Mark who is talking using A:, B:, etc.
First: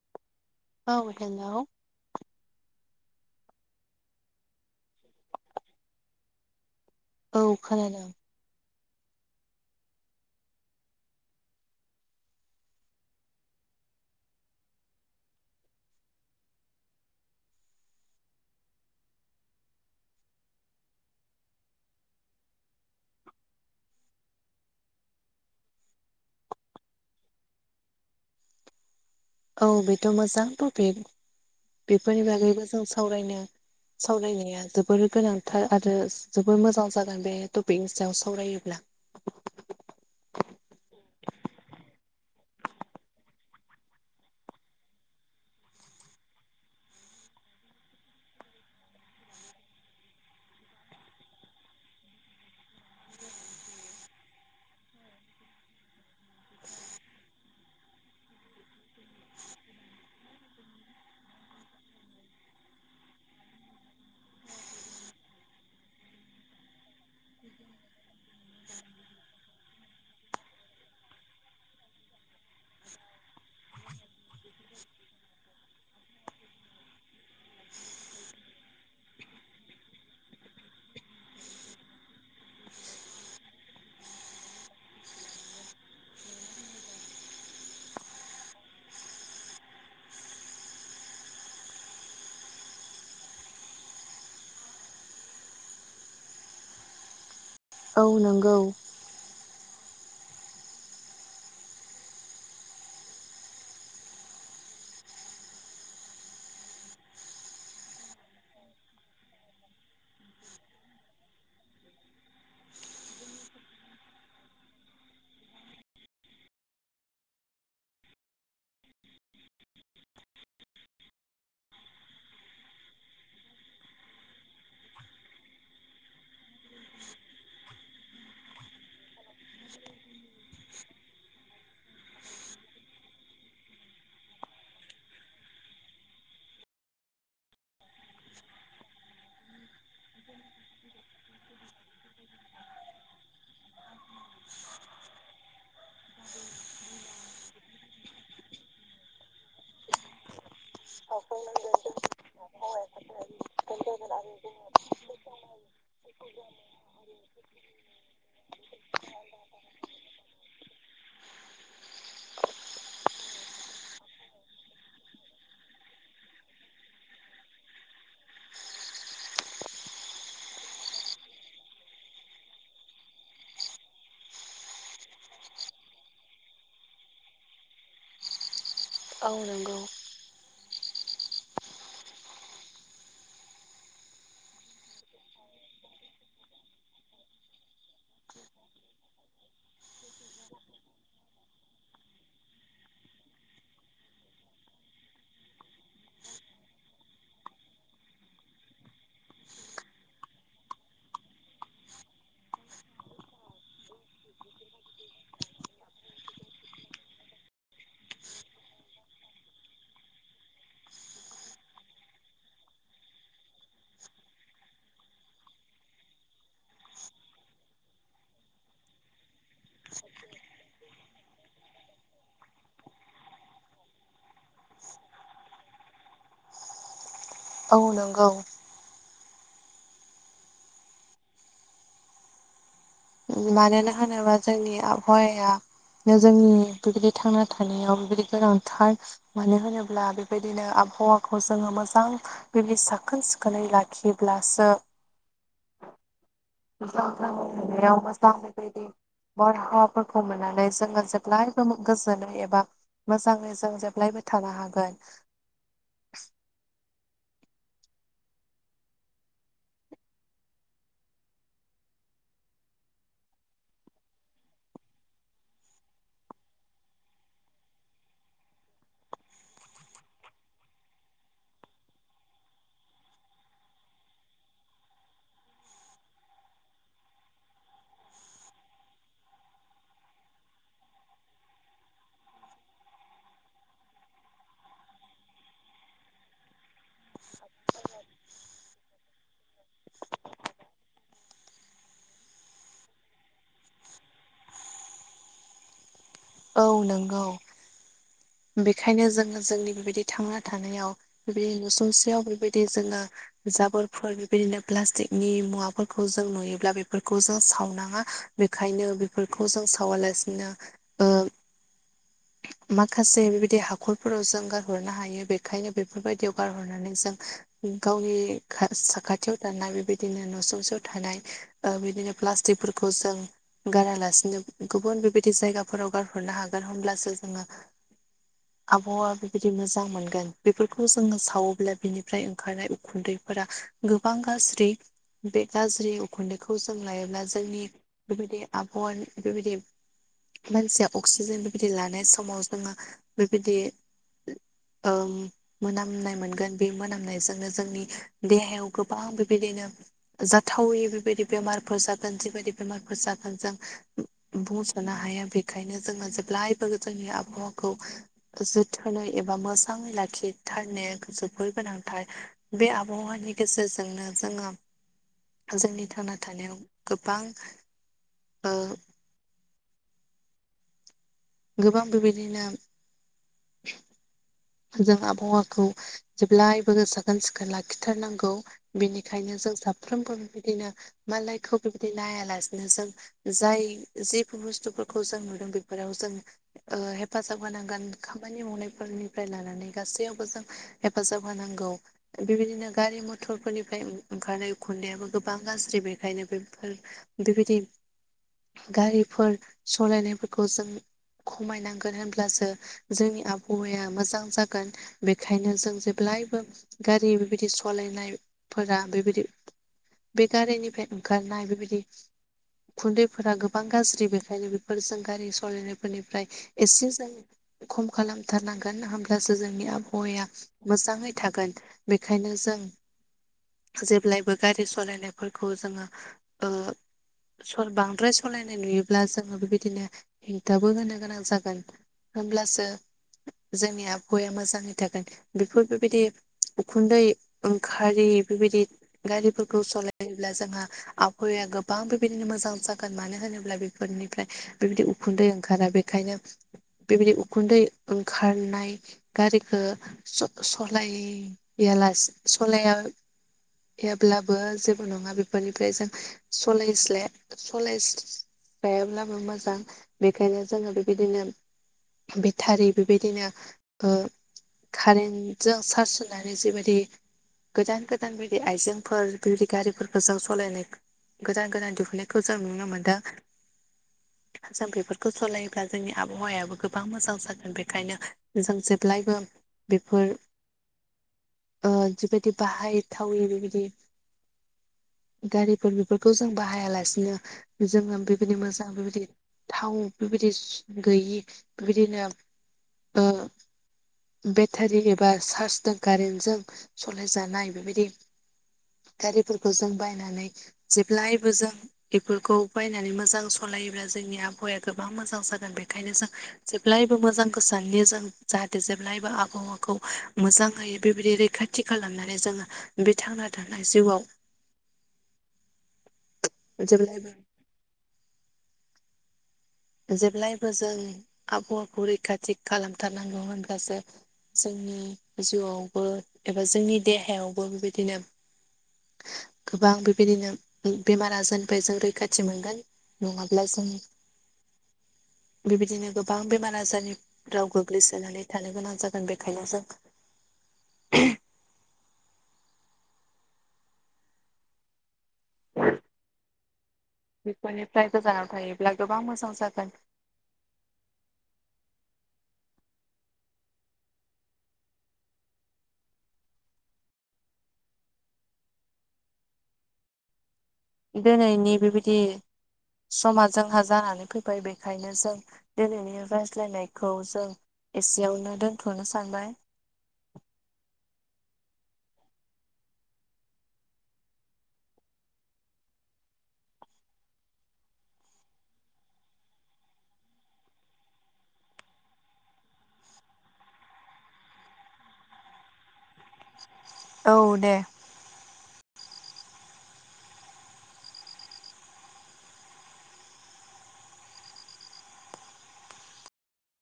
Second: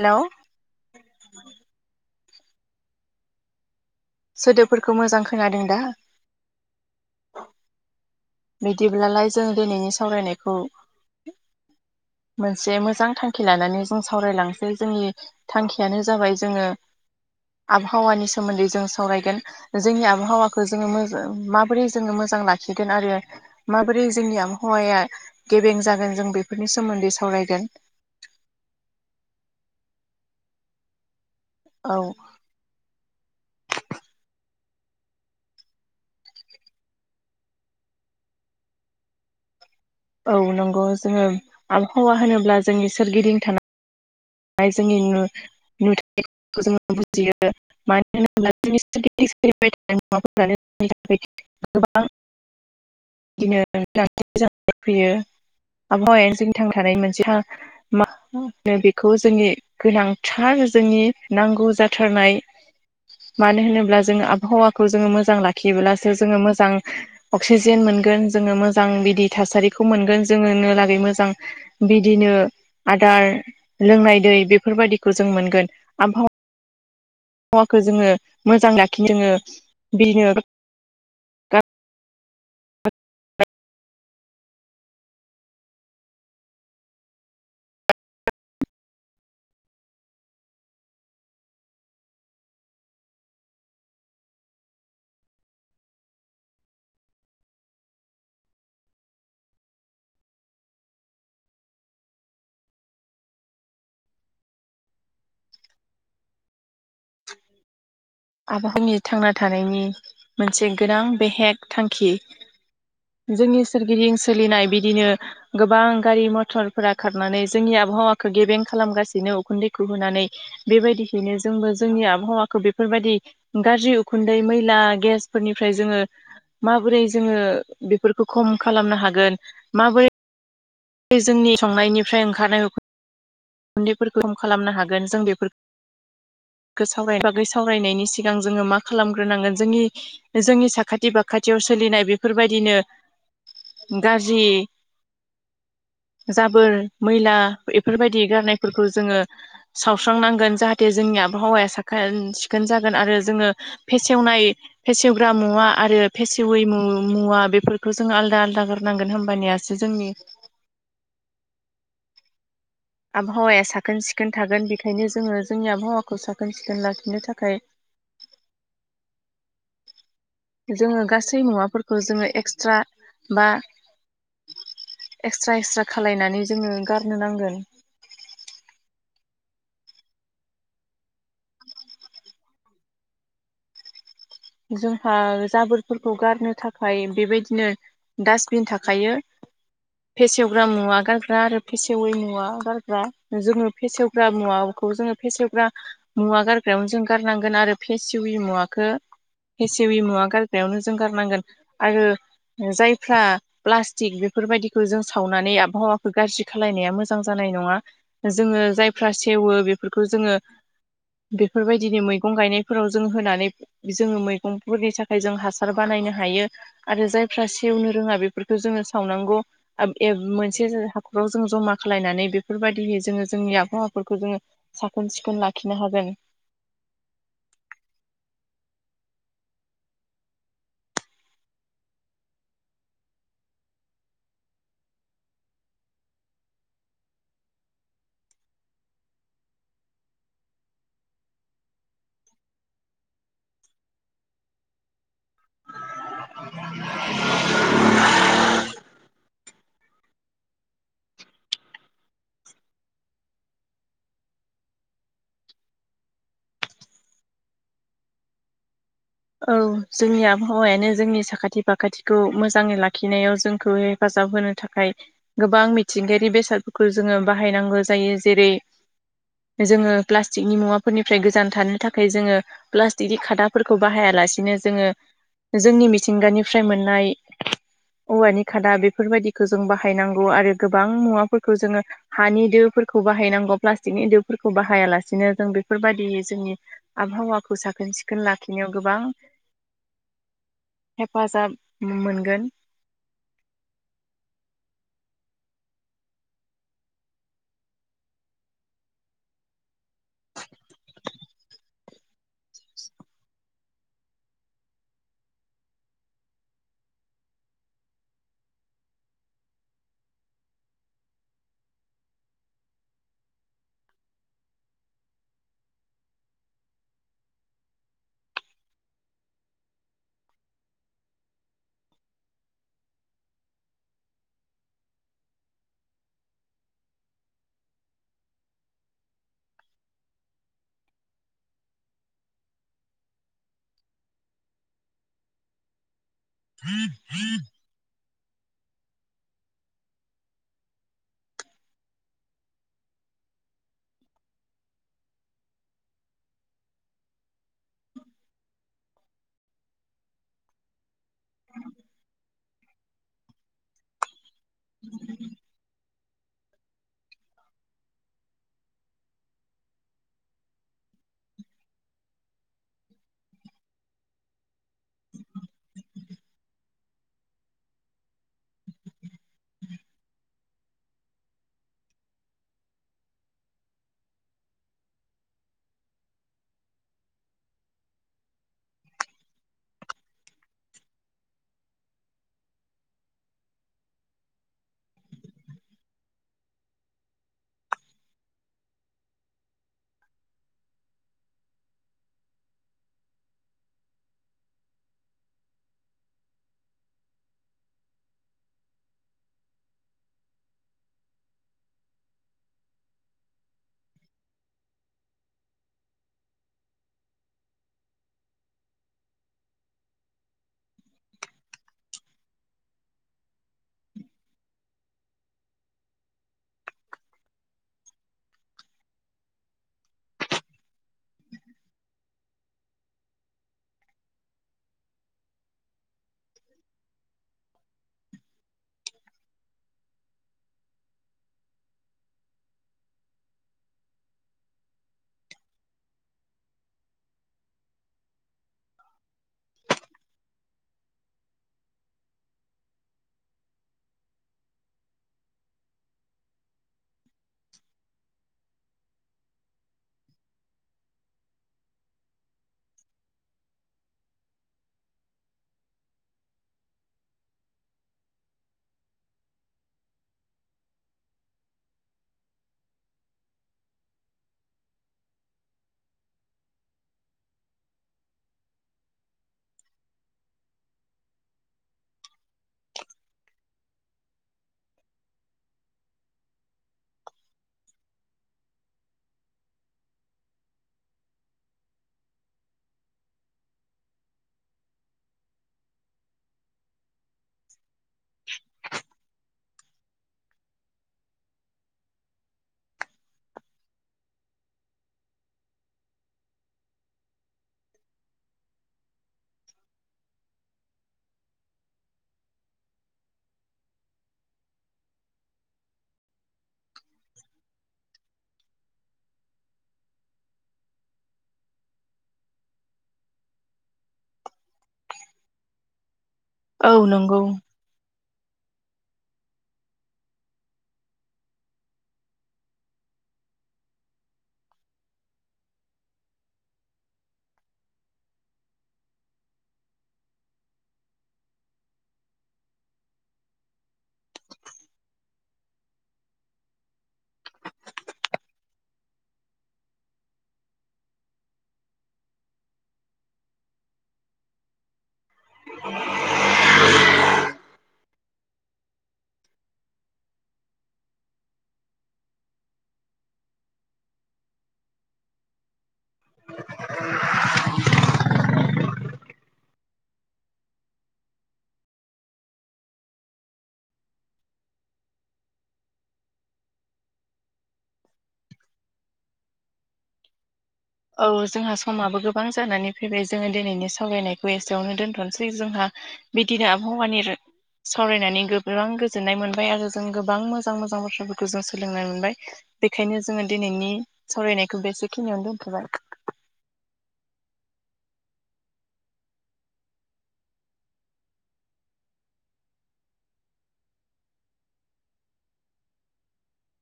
A: Hello.
B: औ नोंगौ।
A: सोदोबफोरखौ मोजां खोनादों दा?
B: औ खोनादों।
A: बिदिब्लालाय जों दिनैनि सावरायनायखौ। मोनसे मोजां थांखि लानानै जों सावरायलांनोसै जोंनि थांखियानो जाबाय जोङो। आबहावानि सोमोन्दै जों सावरायगोन जोंनि आबहावाखौ जोङो मोजां माबोरै जोङो मोज मोजां लाखिगोन आरो। माबोरै जोंनि आबहावाया गेबें जागोन जों बेफोरनि सोमोन्दै सावरायगोन। [inaudible]
B: औ बेथ' मोजां टपिक
A: औ
B: बेफोरनि बागैबो जों सावरायनो सावरायनाया जोबोर गोनांथार आरो जोबोर मोजां जागोन बे टपिकनि सायाव सावरायोब्ला
A: [inaudible] हौवा होनोब्ला जोंनि सोरगिदिं थानांग जोंनि नु जो बुजियो मानो होनोब्ला जों [unintelligible] [unintelligible] आबहावायानो जोंनि थां थानायनि मोनसे हा मा होनो बे खौ जोंनि गोनांथार जोंनि नांगौ जाथारनाय मानो होनोब्ला जोङो आबहावाखौ जोङो मोजां लाखियोब्लासो जोङो मोजां अक्सिजेन मोन मोन गोन जोंङो मोजां बिदि थासारिखौ मोनगोन जोङो मोजां बिदि थासारिखौ मोनगोन। आदार लोंनाय दै बेफोरबायदिखौ जों मोनगोन आबहावा वाखौ जोङो मोजां लाखिदोङो बिनो [unintelligible]
B: औ नोंगौ।
A: आबहावानि थांना थानायनि मोनसे गोनां बेहेक थांखि। जोंनि सोरगिदिं सोलिनाय बिदिनो गोबां गारि मथरफोरा खारनानै जोंनिया आबहावाखौ गेबें खालामगासिनो उखुन्दैखौ होनानै बेबायदिहैनो जोंबो जोंनि आबहावाखौ बेब बेफोरबायदि गाज्रि उखुन्दै मैला गेसफोरनिफ्राय जोङो माबोरै जोङो बेफोरखौ खम खालामनो हागोन माबोरै जोंनि संनायनिफ्राय ओंखारनाय उन्दैफोरखौ हम खालामनो हागोन जों बेफोर बागै सावरायनायनि सिगां जोङो मा खालामग्रोनांगोन जोंनि जोंनि साखाथि बाखाथियाव सोलिनाय बेफोरबायदिनो गाज्रि जाबोर मैला बेफोरबायदि गारनायफोरखौ जोङो सावस्रांनांगोन। जाहाथे जोंनि आबहावाया साखोन सिखोन जागोन आरो जोङो फेसेवनाय फेसेवग्रा मुवा मा आरो फेसेवै मुवा बेफोरखौ जोङो आलदा आलदा गारनांगोन होमबानियासो जोंनि आबहावाया साखोन सिखोन थागोन बेखायनो जोङो जोंनि आबहावाखौ साखोन सिखोन लाखिनो थाखाय [inaudible] जोङो गासै मुवाफोरखौ जोङो एक्सट्रा बा एक्सट्रा एक्सट्रा खालायनानै जोङो गारनो नांगोन।
B: औ नंगौ
A: जोंहा जाबोरफोरखौ गारनो थाखाय बेबायदिनो डास्टबिन थाखायो। फेसेवग्रा मुवा गारग्रा आरो फेसेवै मुवा गारग्रा जोङो फेसेवग्रा मुवा खौ जोङो फेसेवग्रा मुवा गारग्रायावनो जों गारनांगोन आरो फेसिवि मुवाखौ हेसेवि मुवा गारग्रायावनो जों गारनांगोन आरो जायफ्रा प्लास्टिक बेफोरबायदिखौ जों सावनानै आबहावाखौ गाज्रि खालायनाया मोजां जानाय नाय नङा जोङो जायफ्रा सेवो बेफोरखौ जोङो बेफोरबायदिनो मैगं गायनायफोराव जों होनानै जोङो मैगंफोरनि थाखाय जों हासार बानायनो हायो आरो जायफ्रा सेवनो रोङा बेफोरखौ जोङो सावनांगौ [unintelligible] मोनसे राव जों जमा खालामायनानै बेफोरबायदियै जोङो जोंनि आबहावाफोरखौ जोङो साखोन सिखोन लाखिनो हागोन। [inaudible]
B: औ नंगौ मानोना होनोबा जोंनि आबहावाया जोंनि बेबायदि थांना थानायाव बेबायदि गोनांथार मानो होनोब्ला बेबायदिनो आब हावाखौ जोङो मोजां बेदि साखोन सिखोनै लाखिब्लासो [unintelligible] बारहावाफोरखौ मोननानै जोङो जेब्लायबो गोजोनो एबा मोजाङै जों जेब्लायबो थानो हागोन।
A: औ जोंनि आबहावायानो जोंनि साखाथि फाखाथिखौ मोजाङै लाखिनायाव जोंखौ हेफाजा जाब होनो थाखाय गोबां मिथिंगायारि बेसादफोरखौ जोङो बाहायनांगौ जायो। जेरै जोङो प्लास्टिकनि मुवाफोरनिफ्राय गोजान थानो थाखाय जोङो प्लास्टिकनि खादाफोरखौ बाहायालासिनो जोङो जोंनि मिथिंगानिफ्राय मोननाय औवानि खादा बेफोरबायदिखो जों बाहायनांगौ आरो गोबां मुवाफोरखौ जोङो हानि दो फो फोरखौ बाहायनांगौ प्लासथिकनि दो फोरखौ बाहायालासिनो जों बेफोरबायदि जोंनि आबहावाखौ साखो खोन सिखोन लाखिनायाव गोबां हेफाजाब मोनगोन।
B: औ नोंगौ। बिखायनो जोङो जोंनि बेबायदि थांना थानायाव बेबायदि नुसुंसेयाव बेबायदि जोङो जाबोरफोर बेबायदिनो प्लास्टिकनि मुवाफोरखौ जों नुयोब्ला बेफोरखौ जों सावनाङा। बेखायनो बेफोरखौ जों सावालासिनो ओ
A: [inaudible]
B: माखासे बेबायदि हाखरफोराव जों गारहरनो हायो बेखायनो बेफोरबायदियाव गारहरनानै जों गावनि खा साखाथियाव थानाय बेबायदिनो नुसुंसेयाव थानाय ओ बिदिनो प्लास्टिकफो फोरखौ जों गारालासिनो गुबुन बेबायदि जायगाफोराव गारहरनो हागोन होमब्लास सो जोङो आबहावा बेबायदि मोजां मोनगोन बेफोरखौ जोङो सावोब्ला बिनिफ्राय ओंखारनाय उखुन्दै फोरा गोबां गाज्रि बे गाज्रि उखुन्दैखौ जों लायोब्ला जोंनि बेबायदि आबहावानि बेबायदि मानसिया अक्सिजेन बेबि दि लानाय समाव जोङो बेबिदि
A: [inaudible]
B: ओं मोनामनाय मोनगोन बे मोनामनाय जोंनो जोंनि देहायाव गोबां बेबायदिनो जाथावै बेबायदि बेमारफोर जागोन जिबायदि बेमारफोर जागोन जों बुंस'नो हाया। बेखायनो जोङो जेब्लाय जोङो जोंनि आबहावाखौ जोथोनै एबा मोजांङै लाखिथारनाया जोबोर गोनांथार। बे आबहावानि गेजेरजोंनो जोङो
A: [inaudible]
B: जोंनि थांना थानायाव गोबां ओ गोबां बेबायदिनो जों आबहावाखौ जेब्लायबो साखोन सिखोन लाखिथारनांगौ बिनिखायनो जों साफ्रोमबो बेबायदिनो मालायखौ बेबायदि नायालानो जों जाय जेफु बुस्थुफोरखौ जों नुदों बेफोराव जों ओ हेफाजाब होनांगोन। खामानि मावनायफोरनि फ्राय लानानै गासैयावबो जों हेफाजाब होनांगौ। बेबायदिनो गारि मथरफोरनिफ्राय ओं ओंखारनाय उखुन्दैयाबो गोबां गाज्रि बेखायनो बेफोर बेबिदि गारिफोर सलायनायफोरखौ जों खमायनांगोन होनब्लासो जोंनि आबहावाया मोजां जागोन बेखायनो जों जेब्लायबो गारि बेबायदि सालायनायफोरा बेबिदि बे गारिनिफ्राय ओंखारनाय बेबिदि खुन्दैफोरा गोबां गाज्रि बेखायनो बेफोरजों गारि सालायनायफोरनिफ्राय एसे जों खम खालाम थारनांगो गोन होमब्लासो जोंनि आबहावाया मोजाङै थागोन। बेखायनो जों जेब्लायबो गारि सलायनाय फोरखौ जोङो ओ सर बांद्राय सलायनाय नुयोब्ला जोङो बेबायदिनो हेंथाबो होनो गोनां जागोन। होनब्लासो जोंनि आबहावाया मोजांङै थागोन बेफोर बेबिदि उखुन्दै ओंखारि बेबिदि गारिफोरखौ सलायोब्ला जोंहा आबहावाया गोबां बेबायदिनो मोजां जागोन मानो होनोब्ला बेफोरनिफ्राय बेबिदि उखुन्दै ओंखारा। बेखायनो बेबायदि उखुन्दै ओं खारनाय गारिखौ स-सलायालासे सलाया याब्लाबो जेबो नङा बेफोरनिफ्राय जों सलायस्लाया सलायस जायाब्लाबो मोजां बेखायनो जोंङो बेबायदिनो बिटारि बेबायदिनो ओ कारेन्टजों चार्ज होनानै जिबायदि गोदान गोदान बिदि आइजेंफोर बिबायदि गारिफोरखौ जों सालायनाय गोदान गोदान दिहुननायखौ जों नुनो मोनदों जों बेफोरखौ सलायोब्ला जोंनि आबहावायाबो गोबां मोजां जागोन बे ओंखायनो जों जेब्लायबो बेफोर ओ जिबायदि बाहायथावै बेबायदि गारिफोर बेफोरखौ जों बाहायालासिनो जोंङो बेबायदि मोजां बेबायदि थाव बेबायदि गैयि बेबायदिनो ओ बेटारि एबा चार्जजों कारेन्टजों सालायजानाय बेबायदि गारिफोरखौ जों बायनानै जेब्लायबो जों बेफोरखौ बायनानै मोजां सल लायोब्ला जोंनि आबहावाया गोबां मोजां जागोन बेनिखायनो जों जेब्लायबो मोजांखौ सान जों जाथ जेब्लायबो आबहावाखौ मोजांहै बेबायदि रैखाथि खालामनानै जोंङो बे थांना था जिउआव
A: [inaudible] औ
B: जेब्लायबो
A: नंगौ
B: जेब्लायबो जों आबहावाखौ रैखाथि खालामथारनांगौ होनब्लासो जोंनि जिउआवबो एबा जोंनि देहायावबो बेबायदिनो गोबां बेबायदिनो बेमार आजारनिफ्रायबाय जों रैखाथि मोनगोन नंङाब्ला जों
A: [inaudible]
B: बेबायदिनो गोबां बेमार आजारनि राव गोग्लैसोनानै थानो गोनां जागोन बेखायनो जों
A: [unintelligible] [inaudible]
B: बेफोरनिफ्राय गोजानाव थायोब्ला गोबां मोजां जागोन
A: [inaudible]
B: दोनैनि बेबायदि समा जोंहा जानानै फैबाय बेखायनो जों दिनैनि रायज्लायनायखौ जों एसेयावनो दोनथ'नो सानबाय
A: [inaudible] औ जोंहा समाबो गोबां जानानै फैबाय जोङो दिनैनि सावरायनायखौ एसेयावनो दोनथ'नोसै जोंहा बिदिनो आबहावानि सावरायनानै गोबां गोजोननाय मोनबाय आरो जों गोबां मोजां मोजां बाथ्राफोरखौ जों सोलोंनो मोनबाय बेखायनो जोङो दिनैनि सावरायनायखौबो एसेखिनियावनो दोनथ'बाय
B: औ दे